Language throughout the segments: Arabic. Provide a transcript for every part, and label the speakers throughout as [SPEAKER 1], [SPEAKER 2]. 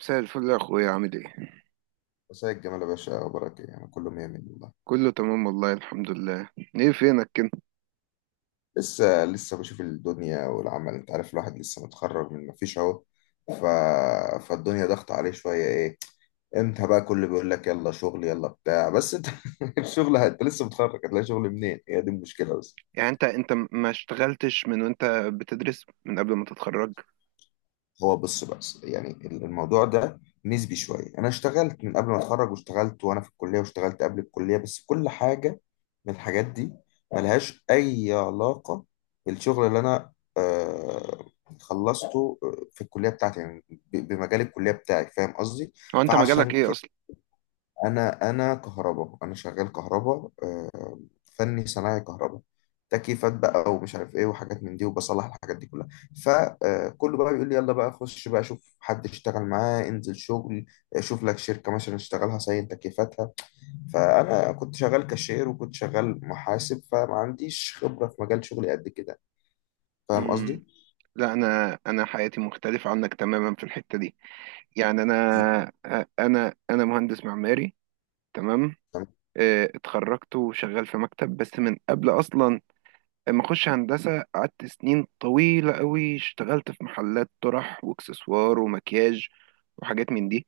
[SPEAKER 1] مساء الفل يا اخويا، عامل ايه؟
[SPEAKER 2] مساء الجمال يا باشا، اخبارك ايه؟ انا كله مية مية والله.
[SPEAKER 1] كله تمام والله، الحمد لله. ايه فينك كده؟
[SPEAKER 2] لسه بشوف الدنيا والعمل، انت عارف الواحد لسه متخرج من مفيش اهو. ف... فالدنيا ضغط عليه شويه، ايه امتى بقى كله بيقول لك يلا شغل يلا بتاع؟ بس انت الشغل انت لسه متخرج، هتلاقي شغل منين؟ هي دي المشكله بس.
[SPEAKER 1] يعني انت ما اشتغلتش من وانت بتدرس من قبل ما تتخرج؟
[SPEAKER 2] هو بص، بس يعني الموضوع ده نسبي شويه. انا اشتغلت من قبل ما اتخرج، واشتغلت وانا في الكليه، واشتغلت قبل الكليه، بس كل حاجه من الحاجات دي ملهاش أي علاقة بالشغل اللي أنا آه، خلصته في الكلية بتاعتي، يعني بمجال الكلية بتاعي، فاهم قصدي؟
[SPEAKER 1] هو انت مجالك
[SPEAKER 2] فعشان
[SPEAKER 1] ايه
[SPEAKER 2] كده
[SPEAKER 1] اصلا؟
[SPEAKER 2] أنا كهرباء، أنا شغال كهرباء، فني صناعي كهرباء، تكييفات بقى ومش عارف ايه وحاجات من دي، وبصلح الحاجات دي كلها. فكله بقى بيقول لي يلا بقى خش بقى شوف حد اشتغل معاه، انزل شغل، شوف لك شركة مثلا اشتغلها صين تكييفاتها. فانا كنت شغال كاشير وكنت شغال محاسب، فما عنديش خبره في مجال شغلي قد كده، فاهم
[SPEAKER 1] امم
[SPEAKER 2] قصدي؟
[SPEAKER 1] لا، انا حياتي مختلفة عنك تماما في الحتة دي. يعني انا، انا مهندس معماري، تمام.
[SPEAKER 2] تمام.
[SPEAKER 1] اتخرجت وشغال في مكتب، بس من قبل اصلا ما اخش هندسة قعدت سنين طويلة قوي اشتغلت في محلات طرح واكسسوار ومكياج وحاجات من دي.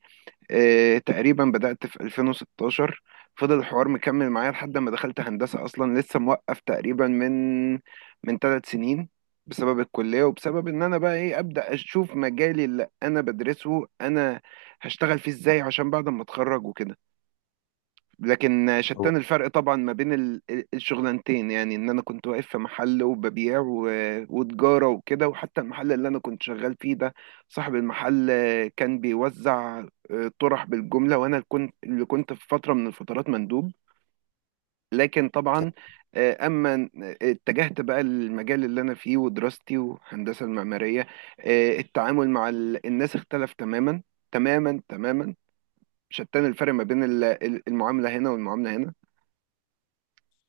[SPEAKER 1] تقريبا بدأت في 2016، فضل الحوار مكمل معايا لحد ما دخلت هندسة. أصلا لسه موقف تقريبا من من 3 سنين بسبب الكلية، وبسبب إن أنا بقى إيه أبدأ أشوف مجالي اللي أنا بدرسه أنا هشتغل فيه إزاي عشان بعد ما أتخرج وكده. لكن شتان الفرق طبعا ما بين الشغلانتين، يعني ان انا كنت واقف في محل وببيع وتجارة وكده، وحتى المحل اللي انا كنت شغال فيه ده صاحب المحل كان بيوزع طرح بالجملة، وانا اللي كنت في فترة من الفترات مندوب. لكن طبعا، اما اتجهت بقى للمجال اللي انا فيه ودراستي والهندسة المعمارية، التعامل مع الناس اختلف تماما، تماما تماما. شتان الفرق ما بين المعاملة هنا والمعاملة هنا.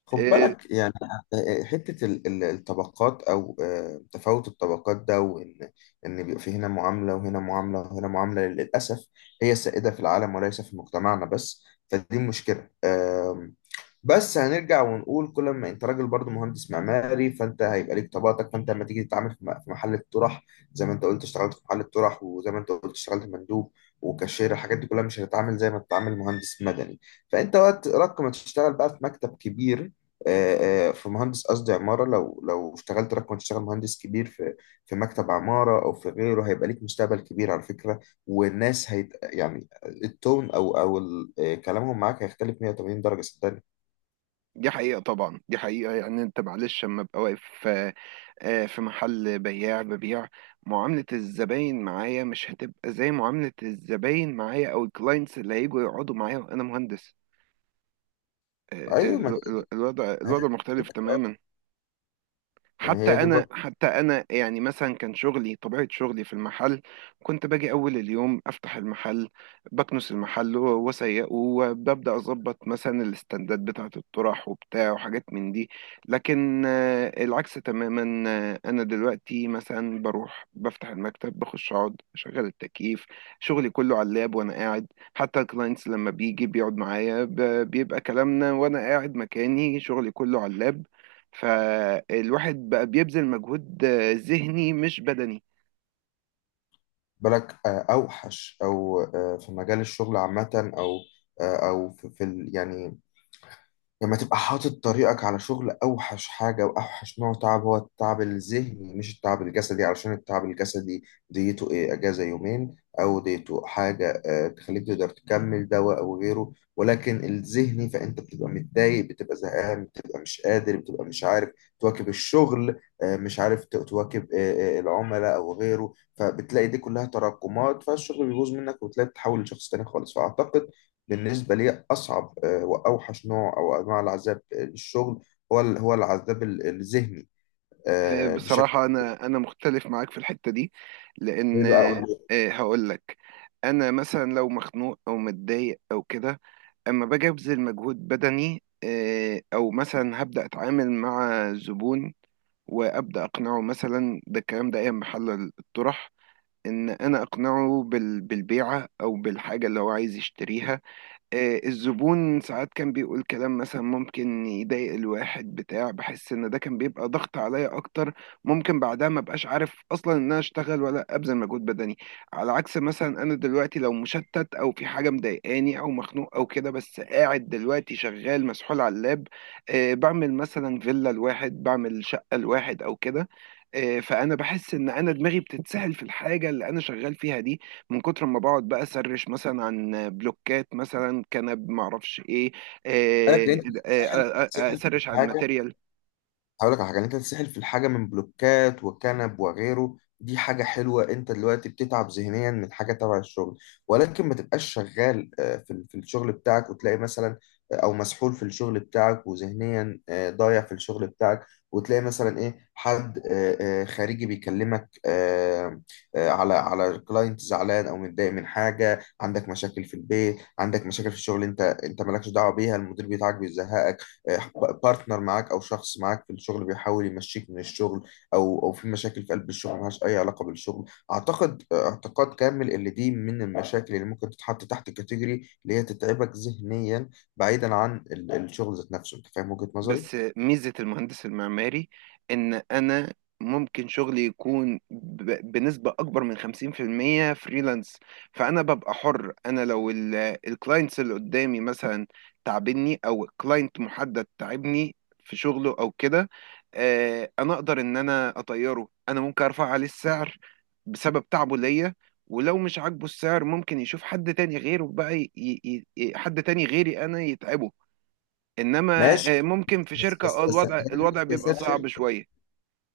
[SPEAKER 2] خد
[SPEAKER 1] آه،
[SPEAKER 2] بالك يعني، حته الطبقات او تفاوت الطبقات ده، وان بيبقى في هنا معامله وهنا معامله وهنا معامله، للاسف هي السائده في العالم وليس في مجتمعنا بس. فدي مشكله. بس هنرجع ونقول، كل ما انت راجل برضو مهندس معماري فانت هيبقى ليك طبقاتك. فانت لما تيجي تتعامل في في محل الطرح، زي ما انت قلت اشتغلت في محل الطرح، وزي ما انت قلت اشتغلت مندوب وكاشير، الحاجات دي كلها مش هتتعامل زي ما تتعامل مهندس مدني. فانت وقت رق ما تشتغل بقى في مكتب كبير، في مهندس قصدي عمارة، لو اشتغلت رقم تشتغل مهندس كبير في في مكتب عمارة أو في غيره، هيبقى ليك مستقبل كبير على فكرة. والناس هيت يعني التون أو كلامهم معاك هيختلف 180 درجة، صدقني.
[SPEAKER 1] دي حقيقة طبعا، دي حقيقة. يعني انت معلش، لما ابقى واقف في محل بياع ببيع، معاملة الزباين معايا مش هتبقى زي معاملة الزباين معايا او الكلاينتس اللي هيجوا يقعدوا معايا وانا مهندس.
[SPEAKER 2] ايوه، ما هي
[SPEAKER 1] الوضع مختلف تماما.
[SPEAKER 2] يعني
[SPEAKER 1] حتى
[SPEAKER 2] هي دي
[SPEAKER 1] انا،
[SPEAKER 2] بقى.
[SPEAKER 1] حتى انا، يعني مثلا كان شغلي، طبيعه شغلي في المحل كنت باجي اول اليوم افتح المحل، بكنس المحل واسيقه، وببدا اظبط مثلا الاستندات بتاعه الطرح وبتاع وحاجات من دي. لكن العكس تماما. انا دلوقتي مثلا بروح بفتح المكتب، بخش اقعد اشغل التكييف، شغلي كله على اللاب وانا قاعد. حتى الكلاينتس لما بيجي بيقعد معايا بيبقى كلامنا وانا قاعد مكاني، شغلي كله على اللاب. فالواحد بقى بيبذل مجهود ذهني مش بدني.
[SPEAKER 2] بالك آه، اوحش او في مجال الشغل عامه، او يعني لما تبقى حاطط طريقك على شغل، أوحش حاجة وأوحش نوع تعب هو التعب الذهني مش التعب الجسدي. علشان التعب الجسدي ديته إيه، أجازة يومين أو ديته حاجة تخليك تقدر تكمل دواء أو غيره. ولكن الذهني، فأنت بتبقى متضايق، بتبقى زهقان، بتبقى مش قادر، بتبقى مش عارف تواكب الشغل، مش عارف تواكب العملاء أو غيره. فبتلاقي دي كلها تراكمات، فالشغل بيبوظ منك وتلاقي بتتحول لشخص تاني خالص. فأعتقد بالنسبة لي أصعب وأوحش نوع أو أنواع العذاب للشغل هو هو العذاب الذهني، بشكل
[SPEAKER 1] بصراحة أنا مختلف معاك في الحتة دي،
[SPEAKER 2] كبير
[SPEAKER 1] لأن
[SPEAKER 2] بقى، أقول لك.
[SPEAKER 1] هقول لك. أنا مثلا لو مخنوق أو متضايق أو كده، أما باجي أبذل مجهود بدني، أو مثلا هبدأ أتعامل مع زبون وأبدأ أقنعه مثلا، ده الكلام ده أيام محل الطرح، إن أنا أقنعه بالبيعة أو بالحاجة اللي هو عايز يشتريها. الزبون ساعات كان بيقول كلام مثلا ممكن يضايق الواحد بتاع، بحس ان ده كان بيبقى ضغط عليا اكتر. ممكن بعدها ما بقاش عارف اصلا ان انا اشتغل ولا ابذل مجهود بدني. على عكس مثلا انا دلوقتي، لو مشتت او في حاجه مضايقاني او مخنوق او كده، بس قاعد دلوقتي شغال مسحول على اللاب، بعمل مثلا فيلا لواحد، بعمل شقه لواحد او كده. فانا بحس ان انا دماغي بتتسهل في الحاجه اللي انا شغال فيها دي، من كتر ما بقعد بقى اسرش مثلا عن بلوكات، مثلا كنب معرفش ايه.
[SPEAKER 2] بالك، لأن
[SPEAKER 1] آه،
[SPEAKER 2] أنت بتتسحل بتتسحل في
[SPEAKER 1] اسرش عن
[SPEAKER 2] الحاجة.
[SPEAKER 1] ماتيريال.
[SPEAKER 2] هقول لك على حاجه، إن انت تتسحل في الحاجه من بلوكات وكنب وغيره، دي حاجه حلوه. انت دلوقتي بتتعب ذهنيا من حاجه تبع الشغل، ولكن ما تبقاش شغال في الشغل بتاعك وتلاقي مثلا او مسحول في الشغل بتاعك، وذهنيا ضايع في الشغل بتاعك، وتلاقي مثلا ايه حد خارجي بيكلمك على على كلاينت زعلان او متضايق من حاجه، عندك مشاكل في البيت، عندك مشاكل في الشغل انت مالكش دعوه بيها، المدير بتاعك بيزهقك، بارتنر معاك او شخص معاك في الشغل بيحاول يمشيك من الشغل، او في مشاكل في قلب الشغل ملهاش اي علاقه بالشغل. اعتقد اعتقاد كامل اللي دي من المشاكل اللي ممكن تتحط تحت كاتيجوري اللي هي تتعبك ذهنيا، بعيدا عن الشغل ذات نفسه. انت فاهم وجهه نظري؟
[SPEAKER 1] بس ميزة المهندس المعماري إن أنا ممكن شغلي يكون بنسبة أكبر من 50% فريلانس. فأنا ببقى حر، أنا لو الكلاينتس اللي قدامي مثلا تعبني، أو كلاينت محدد تعبني في شغله أو كده، أنا أقدر إن أنا أطيره. أنا ممكن أرفع عليه السعر بسبب تعبه ليا، ولو مش عاجبه السعر ممكن يشوف حد تاني غيره بقى حد تاني غيري أنا يتعبه. انما
[SPEAKER 2] ماشي،
[SPEAKER 1] ممكن في
[SPEAKER 2] بس
[SPEAKER 1] شركة،
[SPEAKER 2] بس
[SPEAKER 1] اه،
[SPEAKER 2] بس
[SPEAKER 1] الوضع
[SPEAKER 2] الحاجات
[SPEAKER 1] الوضع
[SPEAKER 2] دي
[SPEAKER 1] بيبقى
[SPEAKER 2] سياسات
[SPEAKER 1] صعب
[SPEAKER 2] شركه.
[SPEAKER 1] شوية.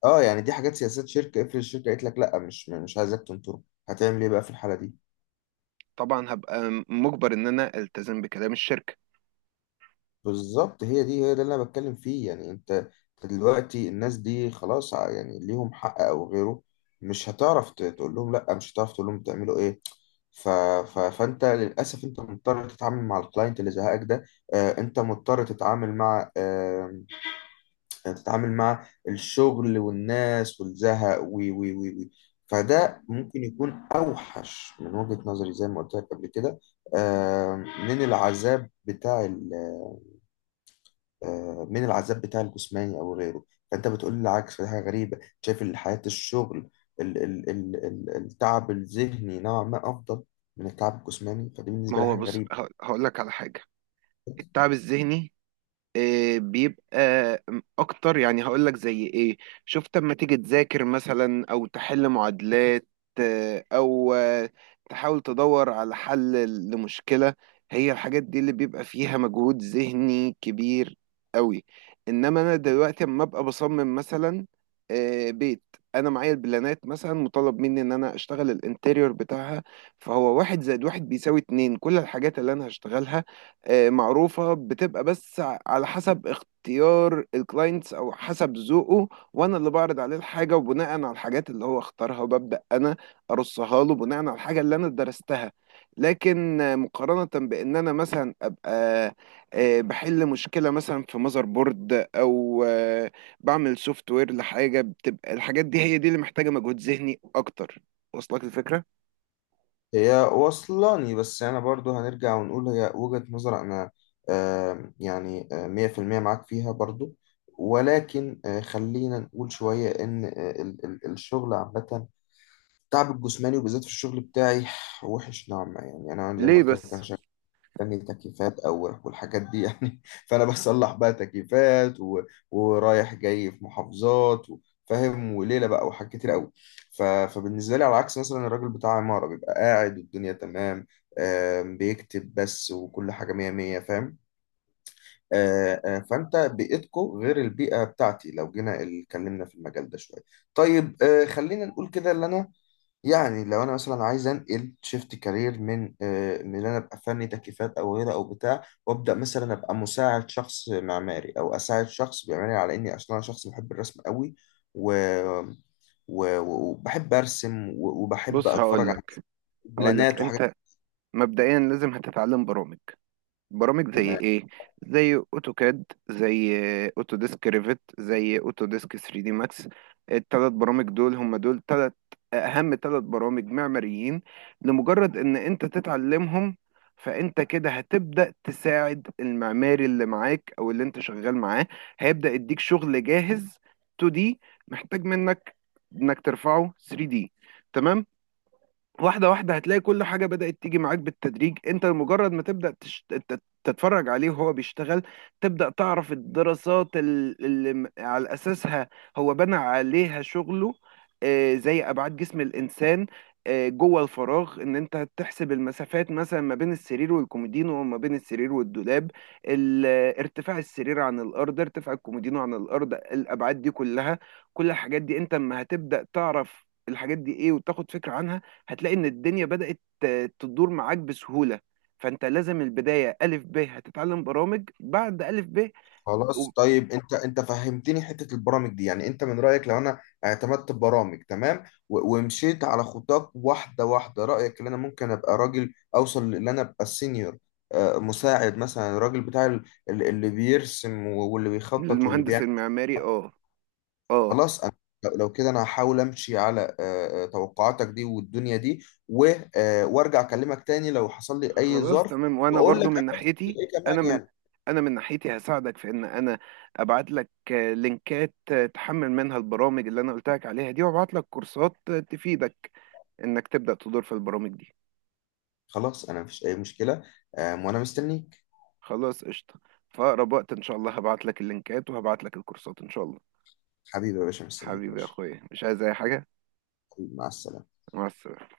[SPEAKER 2] اه يعني دي حاجات سياسات شركه، افرض الشركه قالت لك لا مش عايزك تنطر، هتعمل ايه بقى في الحاله دي؟
[SPEAKER 1] طبعا هبقى مجبر ان انا التزم بكلام الشركة.
[SPEAKER 2] بالظبط، هي دي هي ده اللي انا بتكلم فيه. يعني انت أنت دلوقتي الناس دي خلاص يعني ليهم حق او غيره، مش هتعرف تقول لهم لا، مش هتعرف تقول لهم تعملوا ايه. فانت للاسف انت مضطر تتعامل مع الكلاينت اللي زهقك ده، آه انت مضطر تتعامل مع تتعامل مع الشغل والناس والزهق فده ممكن يكون اوحش من وجهة نظري، زي ما قلت لك قبل كده، آه من العذاب بتاع من العذاب بتاع الجسماني او غيره. فانت بتقول لي العكس، فدي حاجه غريبه. شايف ان حياه الشغل ال ال ال ال التعب الذهني نوعا ما افضل من التعب الجسماني، فدي
[SPEAKER 1] ما
[SPEAKER 2] بالنسبه لي
[SPEAKER 1] هو
[SPEAKER 2] حاجه
[SPEAKER 1] بص،
[SPEAKER 2] غريبه.
[SPEAKER 1] هقول لك على حاجة. التعب الذهني، إيه، بيبقى اكتر. يعني هقول لك زي ايه. شفت اما تيجي تذاكر مثلا او تحل معادلات، آه، او آه، تحاول تدور على حل لمشكلة، هي الحاجات دي اللي بيبقى فيها مجهود ذهني كبير قوي. انما انا دلوقتي اما ابقى بصمم مثلا بيت، انا معايا البلانات مثلا، مطالب مني ان انا اشتغل الانتيريور بتاعها، فهو 1 + 1 = 2. كل الحاجات اللي انا هشتغلها معروفة، بتبقى بس على حسب اختيار الكلاينتس او حسب ذوقه، وانا اللي بعرض عليه الحاجة، وبناء على الحاجات اللي هو اختارها وببدأ انا ارصها له بناء على الحاجة اللي انا درستها. لكن مقارنة بان انا مثلا ابقى بحل مشكلة مثلا في ماذر بورد، او بعمل سوفت وير لحاجة، بتبقى الحاجات دي هي دي اللي محتاجة مجهود ذهني اكتر. وصلك الفكرة؟
[SPEAKER 2] هي وصلاني، بس انا برضو هنرجع ونقول هي وجهه نظر. انا آه، يعني آه، 100% معاك فيها برضو، ولكن خلينا نقول شويه ان آه، ال ال الشغل عامه، التعب الجسماني وبالذات في الشغل بتاعي وحش نوعا ما. يعني انا زي ما
[SPEAKER 1] ليه
[SPEAKER 2] قلت لك انا
[SPEAKER 1] بس؟
[SPEAKER 2] يعني تكييفات او والحاجات دي يعني فانا بصلح بقى تكييفات ورايح جاي في محافظات فاهم، وليله بقى وحاجات كتير قوي. فبالنسبه لي على عكس مثلا الراجل بتاع عماره بيبقى قاعد والدنيا تمام، آم، بيكتب بس وكل حاجه مية مية، فاهم؟ فانت بيئتكو غير البيئه بتاعتي. لو جينا اتكلمنا في المجال ده شويه، طيب خلينا نقول كده، اللي انا يعني لو انا مثلا عايز انقل شيفت كارير من من ان انا ابقى فني تكييفات او غيره او بتاع، وابدا مثلا ابقى مساعد شخص معماري او اساعد شخص بيعملي، على اني اصلا انا شخص بحب الرسم قوي و... وبحب ارسم وبحب
[SPEAKER 1] بص
[SPEAKER 2] اتفرج على
[SPEAKER 1] هقولك، هقولك
[SPEAKER 2] بلانات وحاجات،
[SPEAKER 1] انت مبدئيا لازم هتتعلم برامج. برامج زي
[SPEAKER 2] تمام؟
[SPEAKER 1] ايه؟ زي اوتوكاد، زي اوتوديسك ريفت، زي اوتوديسك 3 دي ماكس. ال3 برامج دول هم دول 3 اهم 3 برامج معماريين. لمجرد ان انت تتعلمهم، فانت كده هتبدأ تساعد المعماري اللي معاك او اللي انت شغال معاه، هيبدأ يديك شغل جاهز 2D محتاج منك انك ترفعه 3D، تمام. واحدة واحدة هتلاقي كل حاجة بدأت تيجي معاك بالتدريج. انت مجرد ما تبدأ تتفرج عليه وهو بيشتغل، تبدأ تعرف الدراسات اللي على أساسها هو بنى عليها شغله. زي أبعاد جسم الإنسان جوه الفراغ، ان انت تحسب المسافات مثلا ما بين السرير والكومودينو، وما بين السرير والدولاب، ال- ارتفاع السرير عن الارض، ارتفاع الكومودينو عن الارض، الابعاد دي كلها. كل الحاجات دي انت اما هتبدأ تعرف الحاجات دي ايه وتاخد فكرة عنها، هتلاقي ان الدنيا بدأت تدور معاك بسهولة. فانت لازم البداية ألف ب، هتتعلم برامج بعد ألف ب و-
[SPEAKER 2] خلاص. طيب انت فهمتني حته البرامج دي. يعني انت من رايك لو انا اعتمدت ببرامج تمام ومشيت على خطاك واحده واحده، رايك ان انا ممكن ابقى راجل اوصل لان انا ابقى السينيور، مساعد مثلا الراجل بتاع اللي بيرسم واللي بيخطط واللي
[SPEAKER 1] للمهندس
[SPEAKER 2] بيعمل.
[SPEAKER 1] المعماري، اه، اه.
[SPEAKER 2] خلاص انا، لو كده انا هحاول امشي على توقعاتك دي والدنيا دي وارجع اكلمك تاني لو حصل لي اي
[SPEAKER 1] خلاص
[SPEAKER 2] ظرف،
[SPEAKER 1] تمام، وانا
[SPEAKER 2] واقول لك
[SPEAKER 1] برضو من
[SPEAKER 2] انا عملت
[SPEAKER 1] ناحيتي،
[SPEAKER 2] ايه
[SPEAKER 1] انا
[SPEAKER 2] كمان
[SPEAKER 1] من
[SPEAKER 2] يعني.
[SPEAKER 1] انا من ناحيتي هساعدك في ان انا ابعت لك لينكات، تحمل منها البرامج اللي انا قلت لك عليها دي، وابعت لك كورسات تفيدك انك تبدأ تدور في البرامج دي.
[SPEAKER 2] خلاص، انا مفيش اي مشكله، وانا مستنيك.
[SPEAKER 1] خلاص قشطة، فأقرب وقت ان شاء الله هبعت لك اللينكات وهبعت لك الكورسات، ان شاء الله.
[SPEAKER 2] حبيبي يا باشا، مستنيك يا
[SPEAKER 1] حبيبي يا
[SPEAKER 2] باشا.
[SPEAKER 1] اخويا، مش عايز اي حاجة.
[SPEAKER 2] حبيبي، مع السلامة.
[SPEAKER 1] مع السلامة.